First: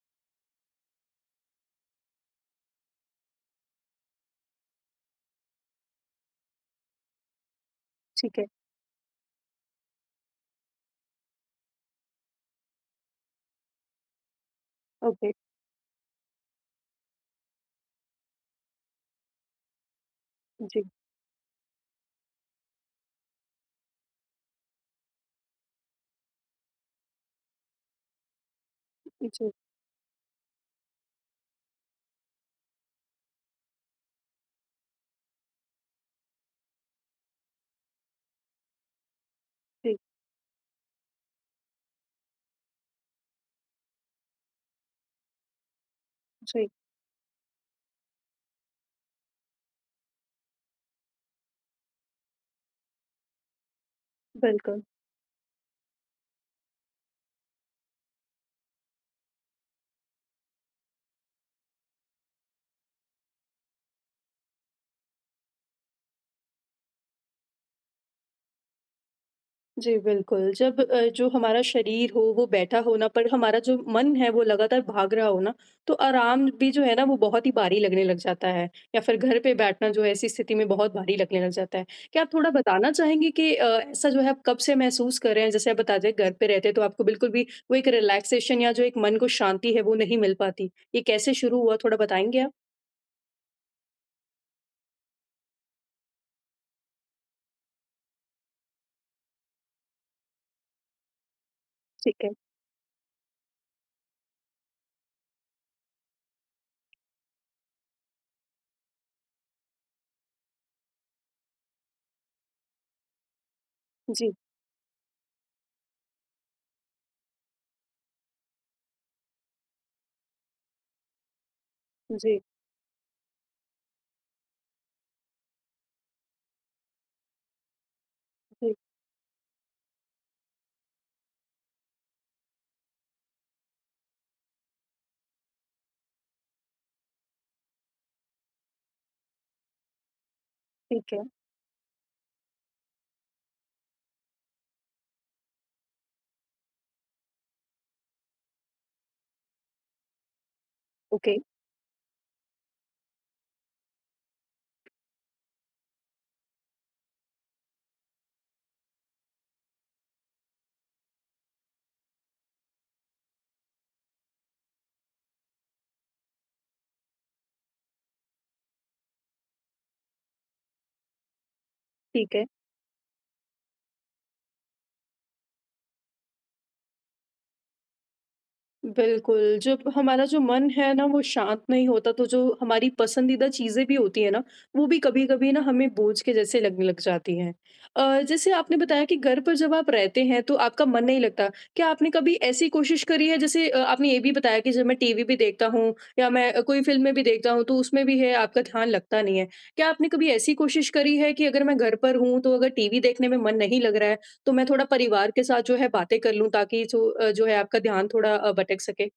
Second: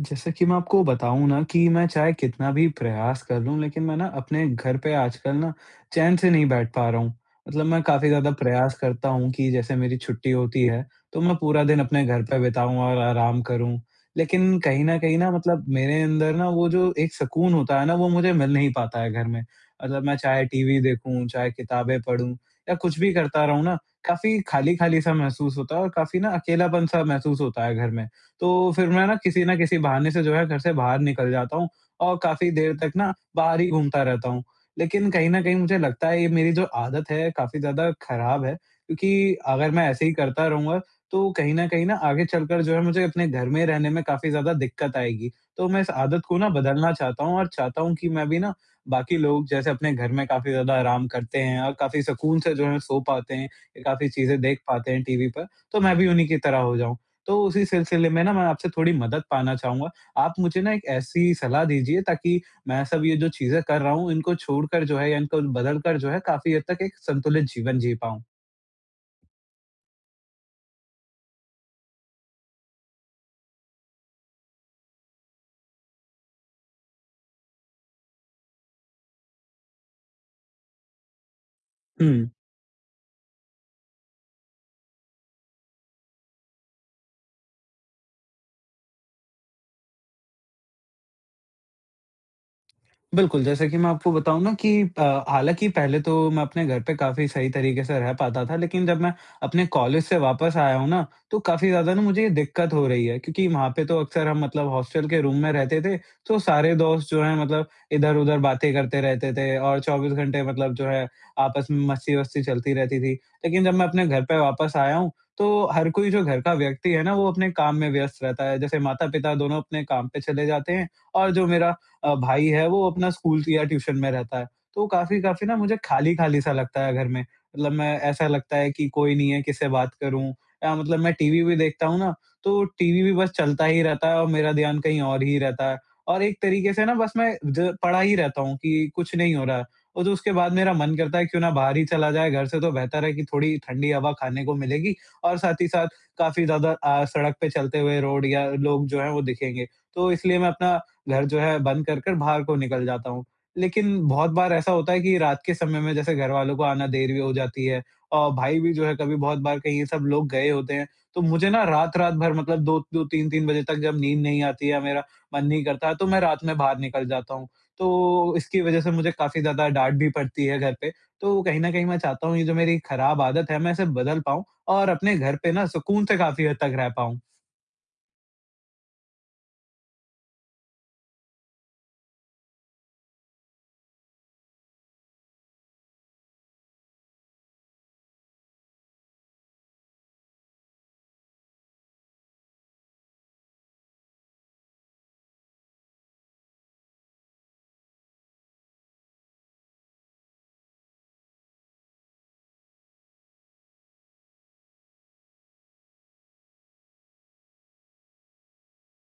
जैसा कि मैं आपको बताऊँ ना कि मैं चाहे कितना भी प्रयास कर लूँ, लेकिन मैं ना अपने घर पे आजकल ना चैन से नहीं बैठ पा रहा हूँ। मतलब मैं काफ़ी ज़्यादा ठीक है, प्रयास करता हूँ कि जैसे मेरी छुट्टी होती है, तो मैं पूरा दिन अपने घर पे बिताऊँ और आराम करूँ। लेकिन कहीं न कहीं ओके। ना मतलब मेरे अंदर ना वो जो एक सुकून होता है ना, वो मुझे मिल नहीं पाता है घर में। मतलब मैं चाहे टीवी जी, देखूँ, चाहे किताबें पढूँ या कुछ भी करता रहूँ ना, काफ़ी खाली-खाली सा महसूस होता है और काफ़ी ना अकेलापन-सा महसूस होता है घर में। तो फिर मैं ना किसी जी, न किसी बहाने से जो है घर से बाहर निकल जाता हूँ और काफ़ी देर तक ना बाहर ही घूमता रहता हूँ। लेकिन कहीं न कहीं मुझे लगता है ये मेरी जो आदत है काफ़ी ज़्यादा खराब है, क्योंकि अगर मैं जी, ऐसे ही करता रहूँगा तो कहीं न कहीं ना आगे चलकर जो है मुझे अपने घर में रहने में काफ़ी ज़्यादा दिक्कत आएगी। तो मैं इस आदत को ना जी। बदलना चाहता हूँ और चाहता हूँ कि मैं भी ना बाकी लोग जैसे अपने घर में काफ़ी ज़्यादा आराम करते हैं और काफ़ी सुकून से जो है सो पाते हैं, काफ़ी चीज़ें देख बिल्कुल। पाते हैं टीवी पर, तो मैं भी उन्हीं की तरह हो जाऊँ। तो उसी सिलसिले में ना मैं आपसे थोड़ी मदद पाना चाहूँगा। आप मुझे ना एक ऐसी सलाह दीजिए ताकि मैं सब ये जो चीज़ें कर रहा हूँ इनको छोड़कर जो है या इनको बदल कर जो है काफ़ी हद तक एक संतुलित जीवन जी पाऊँ। जी, बिल्कुल। जब जो हमारा शरीर हो वो बैठा होना पर हमारा जो मन है वो लगातार भाग रहा हो ना, तो आराम भी जो है ना वो बहुत ही भारी लगने लग जाता है या फिर घर पे बैठना जो है ऐसी स्थिति में बहुत भारी लगने लग जाता है। क्या आप हुँ। थोड़ा बताना चाहेंगे कि ऐसा जो है आप कब से महसूस कर रहे हैं? जैसे आप बता रहे हैं घर पे रहते हैं तो आपको बिल्कुल भी वो एक रिलैक्सेशन या जो एक मन को शांति है वो नहीं मिल पाती। ये कैसे शुरू हुआ थोड़ा बताएँगे आप? बिल्कुल, जैसे कि मैं आपको बताऊँ ना कि अ, हालाँकि पहले तो मैं अपने घर पे काफ़ी सही तरीके से रह पाता था, लेकिन जब मैं अपने कॉलेज से वापस आया हूँ ना, तो काफ़ी ज़्यादा ना मुझे ठीक है। ये दिक्कत हो रही है, क्योंकि वहाँ पे तो अक्सर हम मतलब हॉस्टल के रूम में रहते थे, तो सारे दोस्त जो हैं मतलब इधर-उधर बातें करते रहते थे और 24 घंटे मतलब जो है आपस में मस्ती-वस्ती चलती रहती थी। लेकिन जब मैं अपने घर जी, पे वापस आया हूँ, तो हर कोई जो घर का व्यक्ति है ना, वो अपने काम में व्यस्त रहता है। जैसे माता-पिता दोनों अपने काम पे चले जाते हैं और जो मेरा जी, भाई है वो अपना स्कूल या ट्यूशन में रहता है। तो काफ़ी-काफ़ी ना मुझे खाली-खाली सा लगता है घर में। मतलब मैं ऐसा लगता है जी, कि कोई नहीं है, किससे बात करूँ, या मतलब मैं टीवी भी देखता हूँ ना, तो टीवी भी बस चलता ही रहता है और मेरा ध्यान कहीं और ही रहता है। और एक तरीके से ना बस मैं ज पड़ा ही रहता हूँ कि कुछ नहीं हो रहा है। और तो उसके बाद मेरा मन ठीक करता है, है क्यों ना बाहर ही चला जाए, घर से तो बेहतर है कि थोड़ी ठंडी हवा खाने को मिलेगी और साथ ही साथ काफ़ी ज़्यादा सड़क पे चलते हुए रोड या लोग जो हैं वो दिखेंगे। तो इसलिए मैं अपना घर ओके। जो है बंद कर कर बाहर को निकल जाता हूँ। लेकिन बहुत बार ऐसा होता है कि रात के समय में जैसे घरवालों को आना देर भी हो जाती है और भाई भी जो है कभी बहुत बार कहीं ये सब लोग गए होते हैं, तो मुझे ना रात-रात भर मतलब 2-2 3-3 बजे तक जब नींद नहीं आती है, मेरा मन नहीं करता है, तो मैं रात में बाहर निकल जाता हूँ। तो इसकी वज़ह से मुझे काफ़ी ज़्यादा डाँट भी पड़ती है घर पे। तो कहीं न कहीं मैं चाहता ठीक हूँ है, ये जो मेरी खराब आदत है मैं इसे बदल पाऊँ और अपने घर पे ना सुकून से काफ़ी हद तक रह पाऊँ। बिल्कुल। जब हमारा जो मन है ना वो शांत नहीं होता तो जो हमारी पसंदीदा चीज़ें भी होती है ना, वो भी कभी-कभी ना हमें बोझ के जैसे लगने लग जाती हैं। जैसे आपने बताया कि घर पर जब आप रहते हैं तो आपका मन नहीं लगता। क्या आपने कभी ऐसी कोशिश करी है जैसे आपने ये भी बताया कि जब मैं टीवी भी देखता हूँ या मैं कोई फ़िल्में भी देखता हूँ तो उसमें भी है आपका ध्यान लगता नहीं है। क्या आपने कभी ऐसी कोशिश करी है कि अगर मैं घर पर हूँ तो अगर टीवी देखने में मन नहीं लग रहा है तो मैं थोड़ा परिवार के साथ जो है बातें कर लूँ ताकि जो है आपका ध्यान थोड़ा भटक सके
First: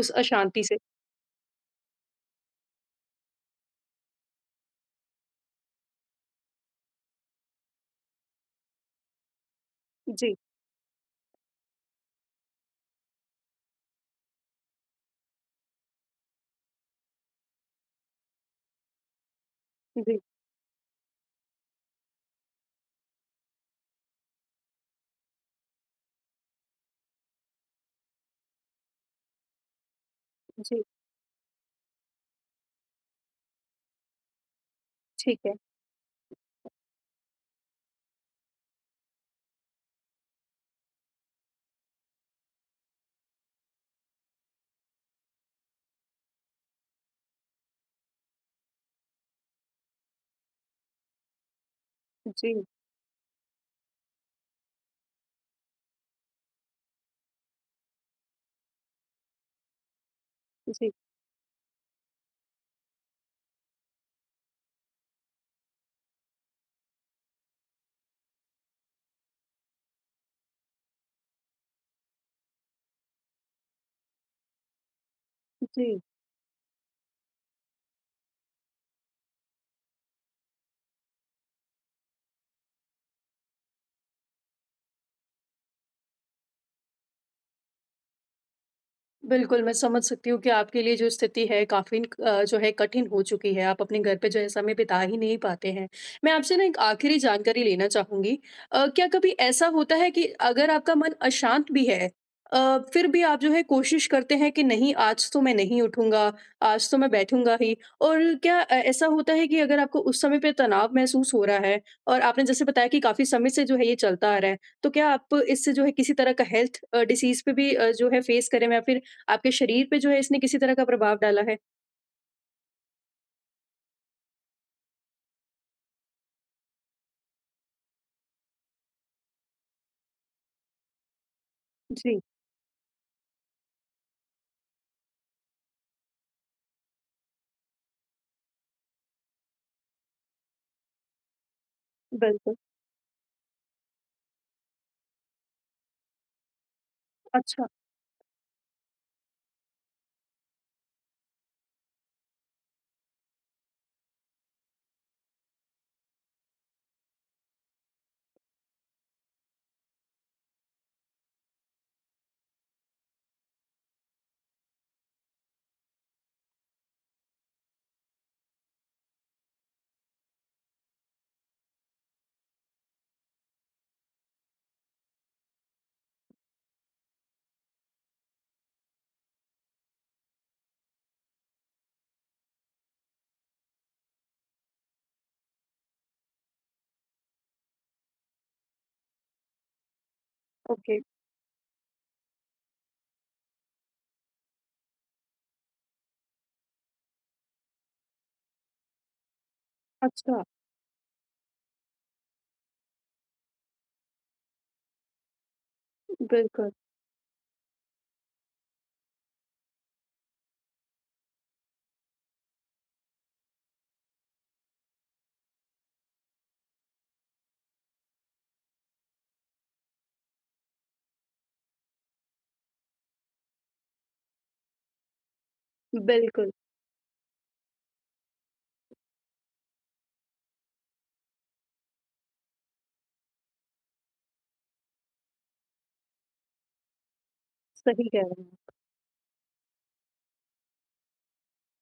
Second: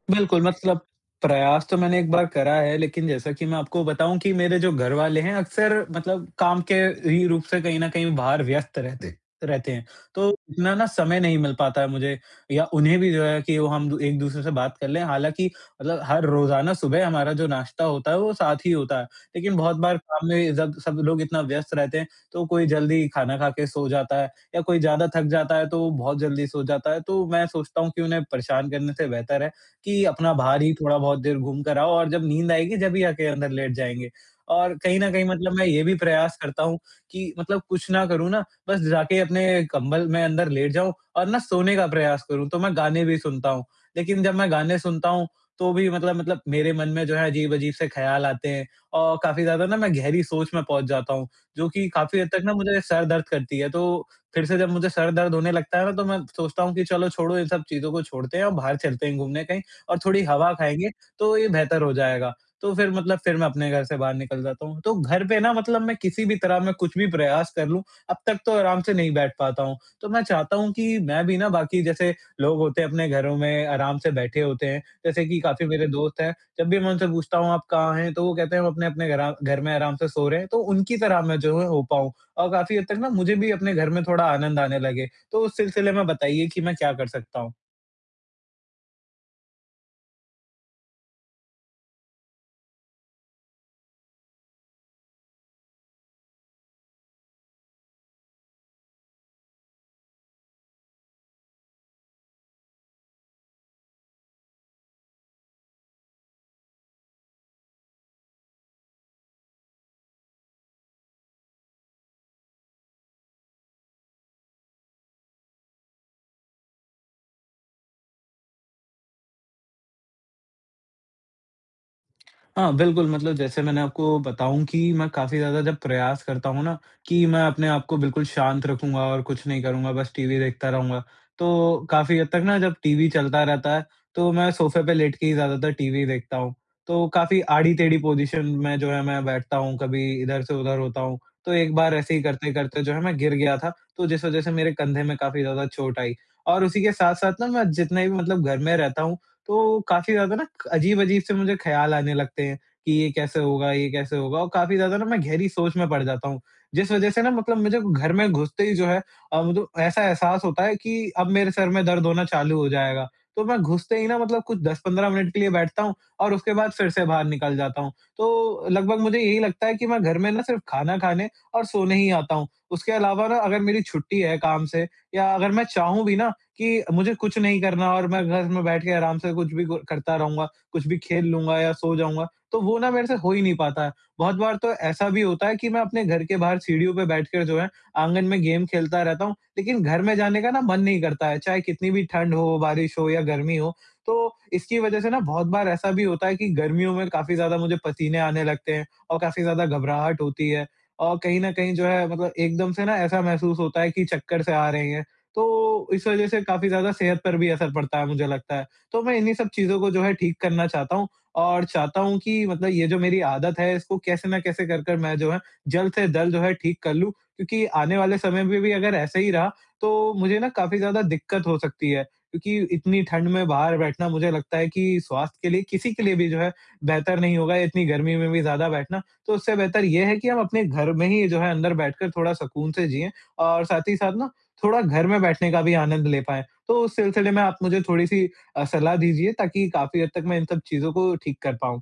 उस बिल्कुल, अशांति से। मतलब प्रयास तो मैंने एक बार करा है, लेकिन जैसा कि मैं आपको बताऊँ कि मेरे जो घरवाले हैं अक्सर मतलब काम के ही रूप से कहीं न कहीं बाहर व्यस्त रहते रहते हैं। तो जी, इतना ना समय नहीं मिल पाता है मुझे या उन्हें भी जो है कि वो हम दू एक-दूसरे से बात कर लें। हालाँकि मतलब हर रोज़ाना सुबह हमारा जो नाश्ता होता है वो साथ ही होता है, लेकिन बहुत बार जी, काम में जब सब लोग इतना व्यस्त रहते हैं, तो कोई जल्दी खाना खा के सो जाता है या कोई ज़्यादा थक जाता है, तो वो बहुत जल्दी सो जाता है। तो मैं सोचता हूँ कि उन्हें परेशान करने से बेहतर है कि अपना बाहर ही जी, थोड़ा बहुत देर घूम कर आओ और जब नींद आएगी जब ही आके अंदर लेट जाएँगे। और कहीं न कहीं ठीक है। मतलब मैं ये भी प्रयास करता हूँ कि मतलब कुछ ना करूँ ना, बस जाके अपने कंबल में अंदर लेट जाऊँ और ना सोने का प्रयास करूँ, तो मैं गाने भी सुनता हूँ। लेकिन जब मैं गाने सुनता हूँ, तो भी मतलब मेरे मन में जो है अजीब-अजीब से ख़्याल आते हैं और काफ़ी ज़्यादा ना मैं गहरी सोच में पहुँच जाता हूँ, जो कि काफ़ी हद तक ना जी, मुझे सर दर्द करती है। तो फिर से जब मुझे सर दर्द होने लगता है ना, तो मैं सोचता हूँ कि चलो छोड़ो इन सब चीज़ों को छोड़ते हैं और बाहर चलते हैं घूमने कहीं। और थोड़ी हवा खाएँगे, जी, तो ये बेहतर हो जाएगा। तो फिर मतलब फिर मैं अपने घर से बाहर निकल जाता हूँ। तो घर पे ना मतलब मैं किसी भी तरह मैं कुछ भी प्रयास कर लूँ, अब तक तो आराम से नहीं बैठ पाता हूँ। तो मैं चाहता हूँ कि मैं भी ना बाकी जैसे लोग होते हैं अपने घरों में आराम से बैठे होते हैं, जैसे कि काफ़ी जी। मेरे दोस्त हैं, जब भी मैं उनसे पूछता हूँ, "आप कहाँ हैं?" तो वो कहते हैं, "हम अपने-अपने घरा घर घर में आराम से सो रहे हैं।" तो उनकी तरह मैं जो है हो पाऊँ और काफ़ी हद तक ना मुझे भी अपने घर में थोड़ा आनंद आने लगे। तो उस सिलसिले में बताइए कि मैं क्या कर सकता हूँ? बिल्कुल, मैं समझ सकती हूँ कि आपके लिए जो स्थिति है काफ़ी जो है कठिन हो चुकी है। आप अपने घर पे जो है समय बिता ही नहीं पाते हैं। मैं आपसे ना एक आखिरी जानकारी लेना चाहूँगी। क्या कभी ऐसा होता है कि अगर आपका मन अशांत भी है, फिर भी आप जो है कोशिश करते हैं कि नहीं, आज तो मैं नहीं उठूँगा, आज तो मैं बैठूँगा ही, और क्या ऐसा होता है कि अगर आपको उस समय पे तनाव महसूस हो रहा है और आपने जैसे बताया कि काफ़ी समय से जो है ये चलता आ रहा है, तो क्या आप इससे जो है किसी तरह का हेल्थ डिसीज़ पे भी जो है फेस करें या फिर आपके शरीर पे जो है इसने किसी तरह का प्रभाव डाला है? हाँ, बिल्कुल मतलब जैसे मैंने आपको बताऊँ कि मैं काफ़ी ज़्यादा जब प्रयास करता हूँ ना, कि मैं अपने आप को बिल्कुल शांत रखूँगा और कुछ नहीं करूँगा, बस टीवी देखता रहूँगा। तो काफ़ी जी, हद तक ना जब टीवी चलता रहता है, तो मैं सोफ़े पे लेट के ही ज़्यादातर टीवी देखता हूँ। तो काफ़ी आड़ी-टेढ़ी पोज़ीशन में जो है मैं बैठता हूँ, कभी इधर से उधर होता हूँ। तो एक बार ऐसे ही बिल्कुल। करते-करते जो है मैं गिर गया था, तो जिस वज़ह से मेरे कंधे में काफ़ी ज़्यादा चोट आई। और उसी के साथ-साथ ना अच्छा, मैं जितना भी मतलब घर में रहता हूँ, तो काफ़ी ज़्यादा ना अजीब अजीब से मुझे ख्याल आने लगते हैं कि ये कैसे होगा और काफ़ी ज़्यादा ना मैं गहरी सोच में पड़ जाता हूँ। जिस वज़ह से ना मतलब मुझे घर में घुसते ही जो है मुझे ऐसा एहसास होता है कि अब मेरे सर में दर्द होना चालू हो जाएगा। तो मैं घुसते ही ना मतलब कुछ 10-15 मिनट के लिए बैठता हूँ और उसके बाद फिर से बाहर निकल जाता हूँ। तो लगभग मुझे यही लगता है कि मैं घर में ना सिर्फ़ खाना खाने और सोने ही आता हूँ। उसके अलावा ना अगर मेरी छुट्टी है काम से या अगर मैं चाहूँ भी ना कि मुझे कुछ नहीं करना और मैं घर में बैठ के आराम से कुछ भी ग करता रहूँगा, कुछ भी खेल लूँगा या सो जाऊँगा, तो वो ना मेरे से हो ही नहीं पाता है। बहुत बार तो ऐसा भी होता है कि मैं अपने घर के बाहर सीढ़ियों पे बैठकर जो है आँगन में गेम खेलता रहता हूँ, लेकिन घर में जाने का ना मन ओके। नहीं करता है, चाहे कितनी भी ठंड हो, बारिश हो या गर्मी हो। तो इसकी वज़ह से ना बहुत बार ऐसा भी होता है कि गर्मियों में काफ़ी ज़्यादा मुझे पसीने आने लगते हैं और काफ़ी ज़्यादा घबराहट अच्छा, होती है और कहीं न कहीं जो है मतलब एकदम से ना ऐसा महसूस होता है कि चक्कर से आ रहे हैं। तो इस वज़ह से काफ़ी बिल्कुल, ज़्यादा सेहत पर भी असर पड़ता है, मुझे लगता है। तो मैं इन्हीं सब चीज़ों को जो है ठीक करना चाहता हूँ और चाहता हूँ कि मतलब ये जो मेरी आदत है इसको कैसे ना कैसे कर कर मैं जो है जल्द से जल्द जो है ठीक कर लूँ। क्योंकि आने वाले समय में भी अगर ऐसे ही रहा तो मुझे ना काफ़ी ज़्यादा दिक्कत हो सकती है। क्योंकि इतनी ठंड में बाहर बैठना मुझे लगता है कि स्वास्थ्य के लिए किसी के लिए भी जो बिल्कुल, है बेहतर नहीं होगा, इतनी गर्मी में भी ज़्यादा बैठना। तो उससे बेहतर ये है कि हम अपने घर में ही जो है अंदर बैठकर थोड़ा सुकून से जिएँ और साथ ही साथ ना थोड़ा घर में बैठने का भी आनंद ले पाएँ। तो उस सिलसिले में आप मुझे सही कह थोड़ी-सी रहे हैं। सलाह दीजिए ताकि काफ़ी हद तक मैं इन सब चीज़ों को ठीक कर पाऊँ।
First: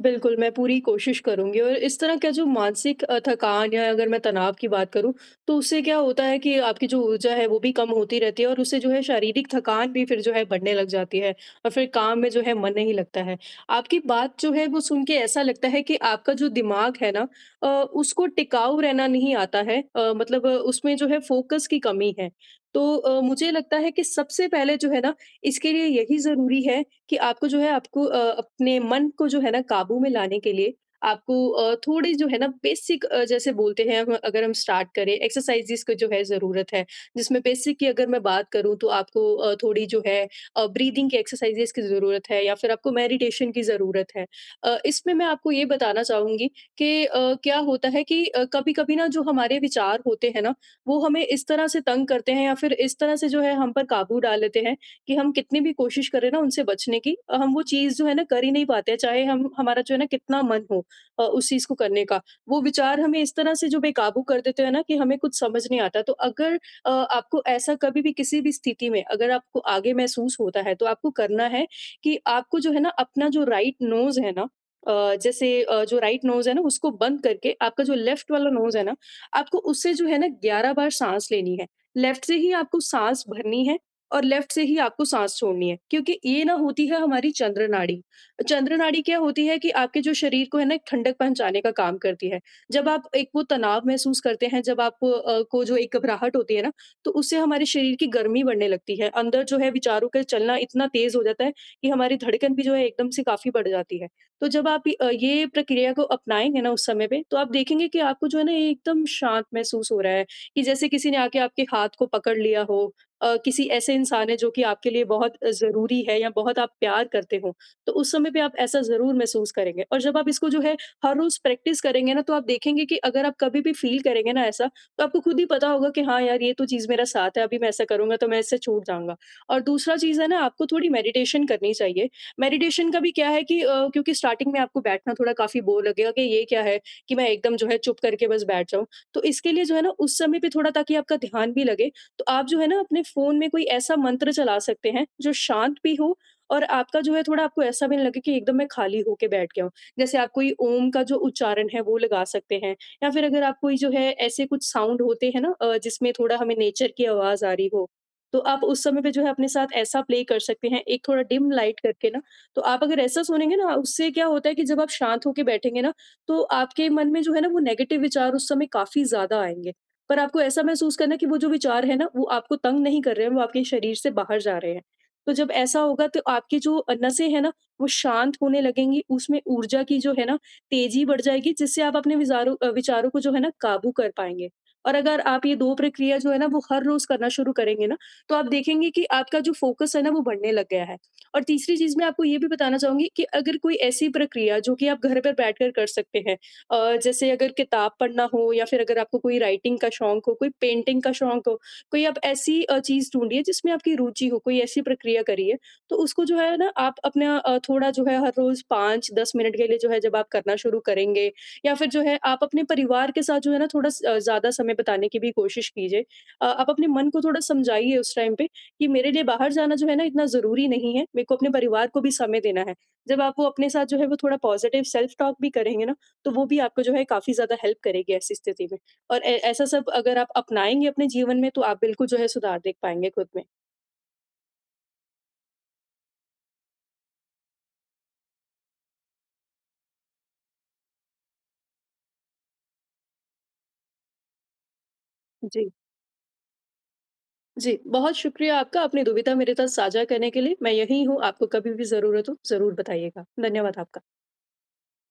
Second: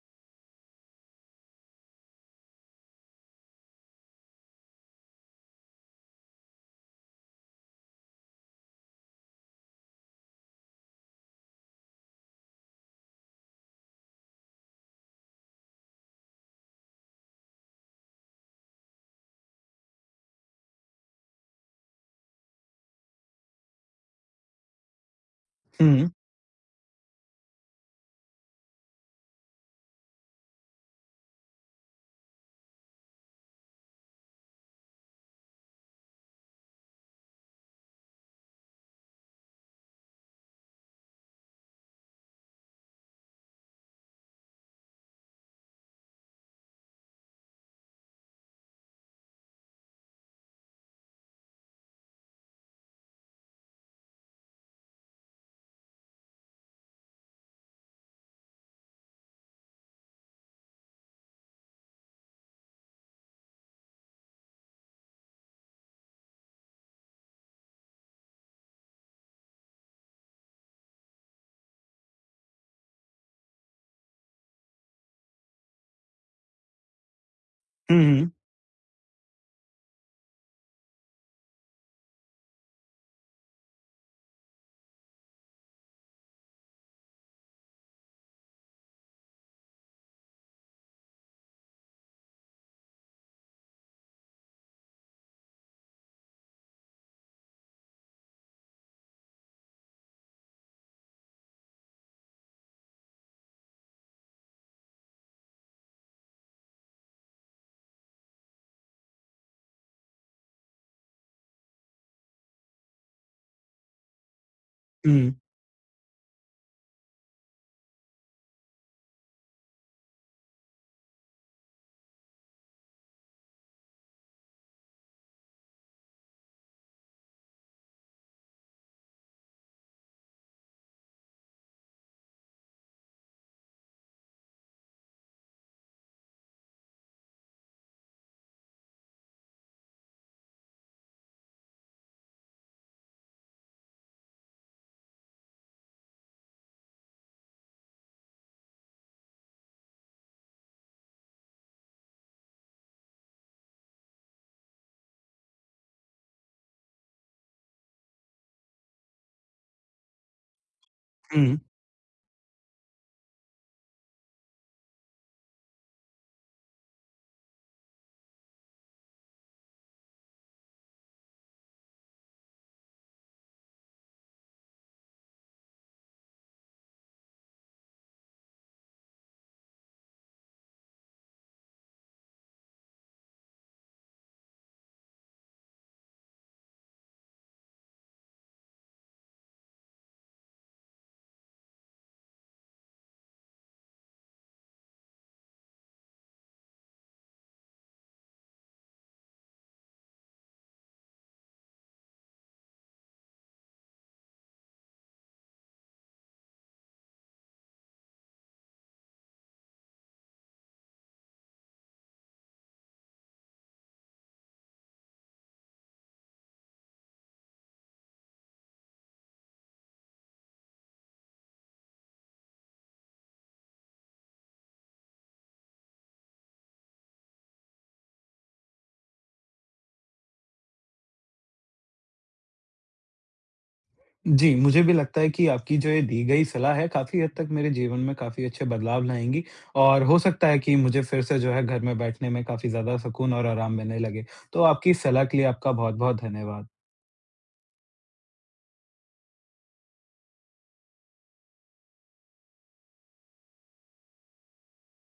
बिल्कुल, मैं पूरी कोशिश करूँगी, और इस तरह का जो मानसिक थकान या अगर मैं तनाव की बात करूँ, तो उससे क्या होता है कि आपकी जो ऊर्जा है वो भी कम होती रहती है और उससे जो है शारीरिक थकान भी फिर जो है बढ़ने लग जाती है और फिर काम में जो है मन नहीं लगता है। आपकी बात जो है वो सुन के ऐसा लगता है कि आपका जो दिमाग है ना, उसको टिकाऊ रहना नहीं आता है, मतलब उसमें जो है फ़ोकस की कमी है। तो मुझे लगता है कि सबसे पहले जो है ना, इसके लिए हुँ, यही ज़रूरी है कि आपको जो है आपको अपने मन को जो है ना काबू में लाने के लिए आपको थोड़ी जो है ना बेसिक, जैसे बोलते हैं अगर हम स्टार्ट करें एक्सरसाइजेस को, जो है ज़रूरत है। जिसमें बेसिक की अगर मैं बात करूं तो आपको थोड़ी जो है ब्रीदिंग की एक्सरसाइजेस की ज़रूरत है या फिर आपको मेडिटेशन की ज़रूरत है। इसमें मैं आपको ये बताना चाहूंगी कि क्या होता है कि कभी कभी ना जो हमारे विचार होते हैं ना, वो हमें इस तरह से तंग करते हैं या फिर इस तरह से जो है हम पर काबू डाल लेते हैं कि हम कितनी भी कोशिश करें ना उनसे बचने की, हम वो चीज़ जो है ना कर ही नहीं पाते हैं, चाहे हम, हमारा जो है ना कितना मन हो उस चीज़ को करने का। वो विचार हमें इस तरह से जो बेकाबू कर देते हैं ना कि हमें कुछ समझ नहीं आता। तो अगर आपको ऐसा कभी भी किसी भी स्थिति में, अगर आपको आगे महसूस होता है तो आपको करना है कि आपको जो है ना अपना जो राइट नोज़ है ना, जो राइट नोज़ है ना उसको बंद करके आपका जो हुँ, लेफ्ट हुँ, वाला नोज़ है ना, आपको उससे जो है ना 11 बार साँस लेनी है। लेफ्ट से ही आपको साँस भरनी है और लेफ्ट से ही आपको साँस छोड़नी है, क्योंकि ये ना होती है हमारी चंद्र नाड़ी। चंद्र नाड़ी क्या होती है कि आपके जो शरीर को है ना एक ठंडक पहुँचाने का काम करती है। जब आप एक वो तनाव महसूस करते हैं, जब आप को जो एक घबराहट होती है ना, तो उससे हमारे शरीर की गर्मी बढ़ने लगती है। अंदर जो है विचारों का चलना इतना तेज़ हो जाता है कि हमारी धड़कन भी जो है एकदम से काफ़ी बढ़ जाती है। तो जब आप ये प्रक्रिया को अपनाएँगे ना उस समय पे, तो आप देखेंगे कि आपको जो है ना ये एकदम शांत महसूस हो रहा है, कि जैसे किसी ने आके आपके हाथ को पकड़ लिया हो, किसी ऐसे इंसान हैं जो कि आपके लिए हुँ, बहुत ज़रूरी है या बहुत आप प्यार करते हो, तो उस समय पे आप ऐसा ज़रूर महसूस करेंगे। और जब आप इसको जो है हर रोज़ प्रैक्टिस करेंगे ना, तो आप देखेंगे कि अगर आप कभी भी फ़ील करेंगे ना ऐसा, तो आपको खुद ही पता होगा कि हाँ यार, ये तो चीज़ मेरा साथ है, अभी मैं ऐसा करूँगा तो मैं इससे छूट जाऊँगा। और दूसरा चीज़ है ना, आपको थोड़ी मेडिटेशन करनी चाहिए। मेडिटेशन का भी क्या है कि क्योंकि स्टार्टिंग में आपको बैठना थोड़ा काफ़ी बोर लगेगा कि ये क्या है कि मैं एकदम जो है चुप करके बस बैठ जाऊँ। तो इसके लिए जो है ना, उस समय पे थोड़ा, ताकि आपका ध्यान भी लगे, तो आप जो है ना अपने फ़ोन में कोई ऐसा मंत्र चला सकते हैं जो शांत भी हो और आपका जो है थोड़ा, आपको ऐसा भी नहीं लगे कि एकदम मैं खाली होके बैठ गया हूँ। जैसे आप कोई ओम का जो उच्चारण है वो लगा सकते हैं या फिर अगर आप कोई जो है ऐसे कुछ साउंड होते हैं ना, जिसमें थोड़ा हमें नेचर की आवाज़ आ रही हो, तो आप उस समय पे जो है अपने साथ ऐसा प्ले कर सकते हैं, एक थोड़ा डिम हुँ। लाइट करके ना, तो आप अगर ऐसा सुनेंगे ना, उससे क्या होता है कि जब आप शांत होके बैठेंगे ना, तो आपके मन में जो है ना वो नेगेटिव विचार उस समय काफ़ी ज़्यादा आएँगे। पर आपको ऐसा महसूस करना कि वो जो विचार है ना, वो आपको तंग नहीं कर रहे हैं, वो आपके शरीर से बाहर जा रहे हैं। तो जब ऐसा होगा तो आपकी जो नसें हैं ना, वो शांत होने लगेंगी, उसमें ऊर्जा की जो है ना, तेज़ी बढ़ जाएगी, जिससे आप अपने विचारों को जो है ना काबू कर पाएँगे। और अगर आप ये 2 प्रक्रिया जो है ना, वो हर रोज़ करना शुरू करेंगे ना, तो आप देखेंगे कि आपका जो फ़ोकस है ना, वो बढ़ने लग गया है। और तीसरी चीज़ मैं आपको ये भी बताना चाहूँगी कि अगर कोई ऐसी प्रक्रिया जो कि आप घर पर बैठकर कर सकते हैं, जैसे अगर किताब पढ़ना हो या फिर अगर आपको कोई राइटिंग का शौक हो, कोई पेंटिंग का शौक हो, कोई आप ऐसी चीज़ ढूँढिए जिसमें आपकी रुचि हो, कोई ऐसी प्रक्रिया करिए। तो उसको जो है ना आप अपना, थोड़ा जो है हर रोज़ 5-10 मिनट के लिए, जो है जब आप करना शुरू करेंगे, या फिर जो है आप अपने परिवार के साथ जो है ना थोड़ा ज़्यादा समय बिताने की भी कोशिश कीजिए। आप अपने मन को थोड़ा समझाइए उस टाइम पे कि मेरे लिए बाहर जाना जो है ना इतना ज़रूरी नहीं है, मेरे को अपने परिवार को भी समय देना है। जब आप वो अपने साथ जो है वो थोड़ा पॉज़िटिव सेल्फ टॉक भी करेंगे ना, तो वो भी आपको जो है काफ़ी ज़्यादा हेल्प करेगी ऐसी स्थिति में। और ऐ ऐसा सब अगर आप अपनाएँगे अपने जीवन में, तो आप बिल्कुल जो है सुधार देख पाएँगे खुद में। जी, मुझे भी लगता है कि आपकी जो ये दी गई सलाह है काफ़ी हद तक मेरे जीवन में काफ़ी अच्छे बदलाव लाएँगी और हो सकता है कि मुझे फिर से जो है घर में बैठने में काफ़ी ज़्यादा सुकून और आराम मिलने लगे। तो आपकी इस सलाह के लिए जी। आपका बहुत-बहुत धन्यवाद। जी, बहुत शुक्रिया आपका अपनी दुविधा मेरे साथ साझा करने के लिए। मैं यहीं हूँ, आपको कभी भी ज़रूरत हो ज़रूर बताइएगा। धन्यवाद आपका।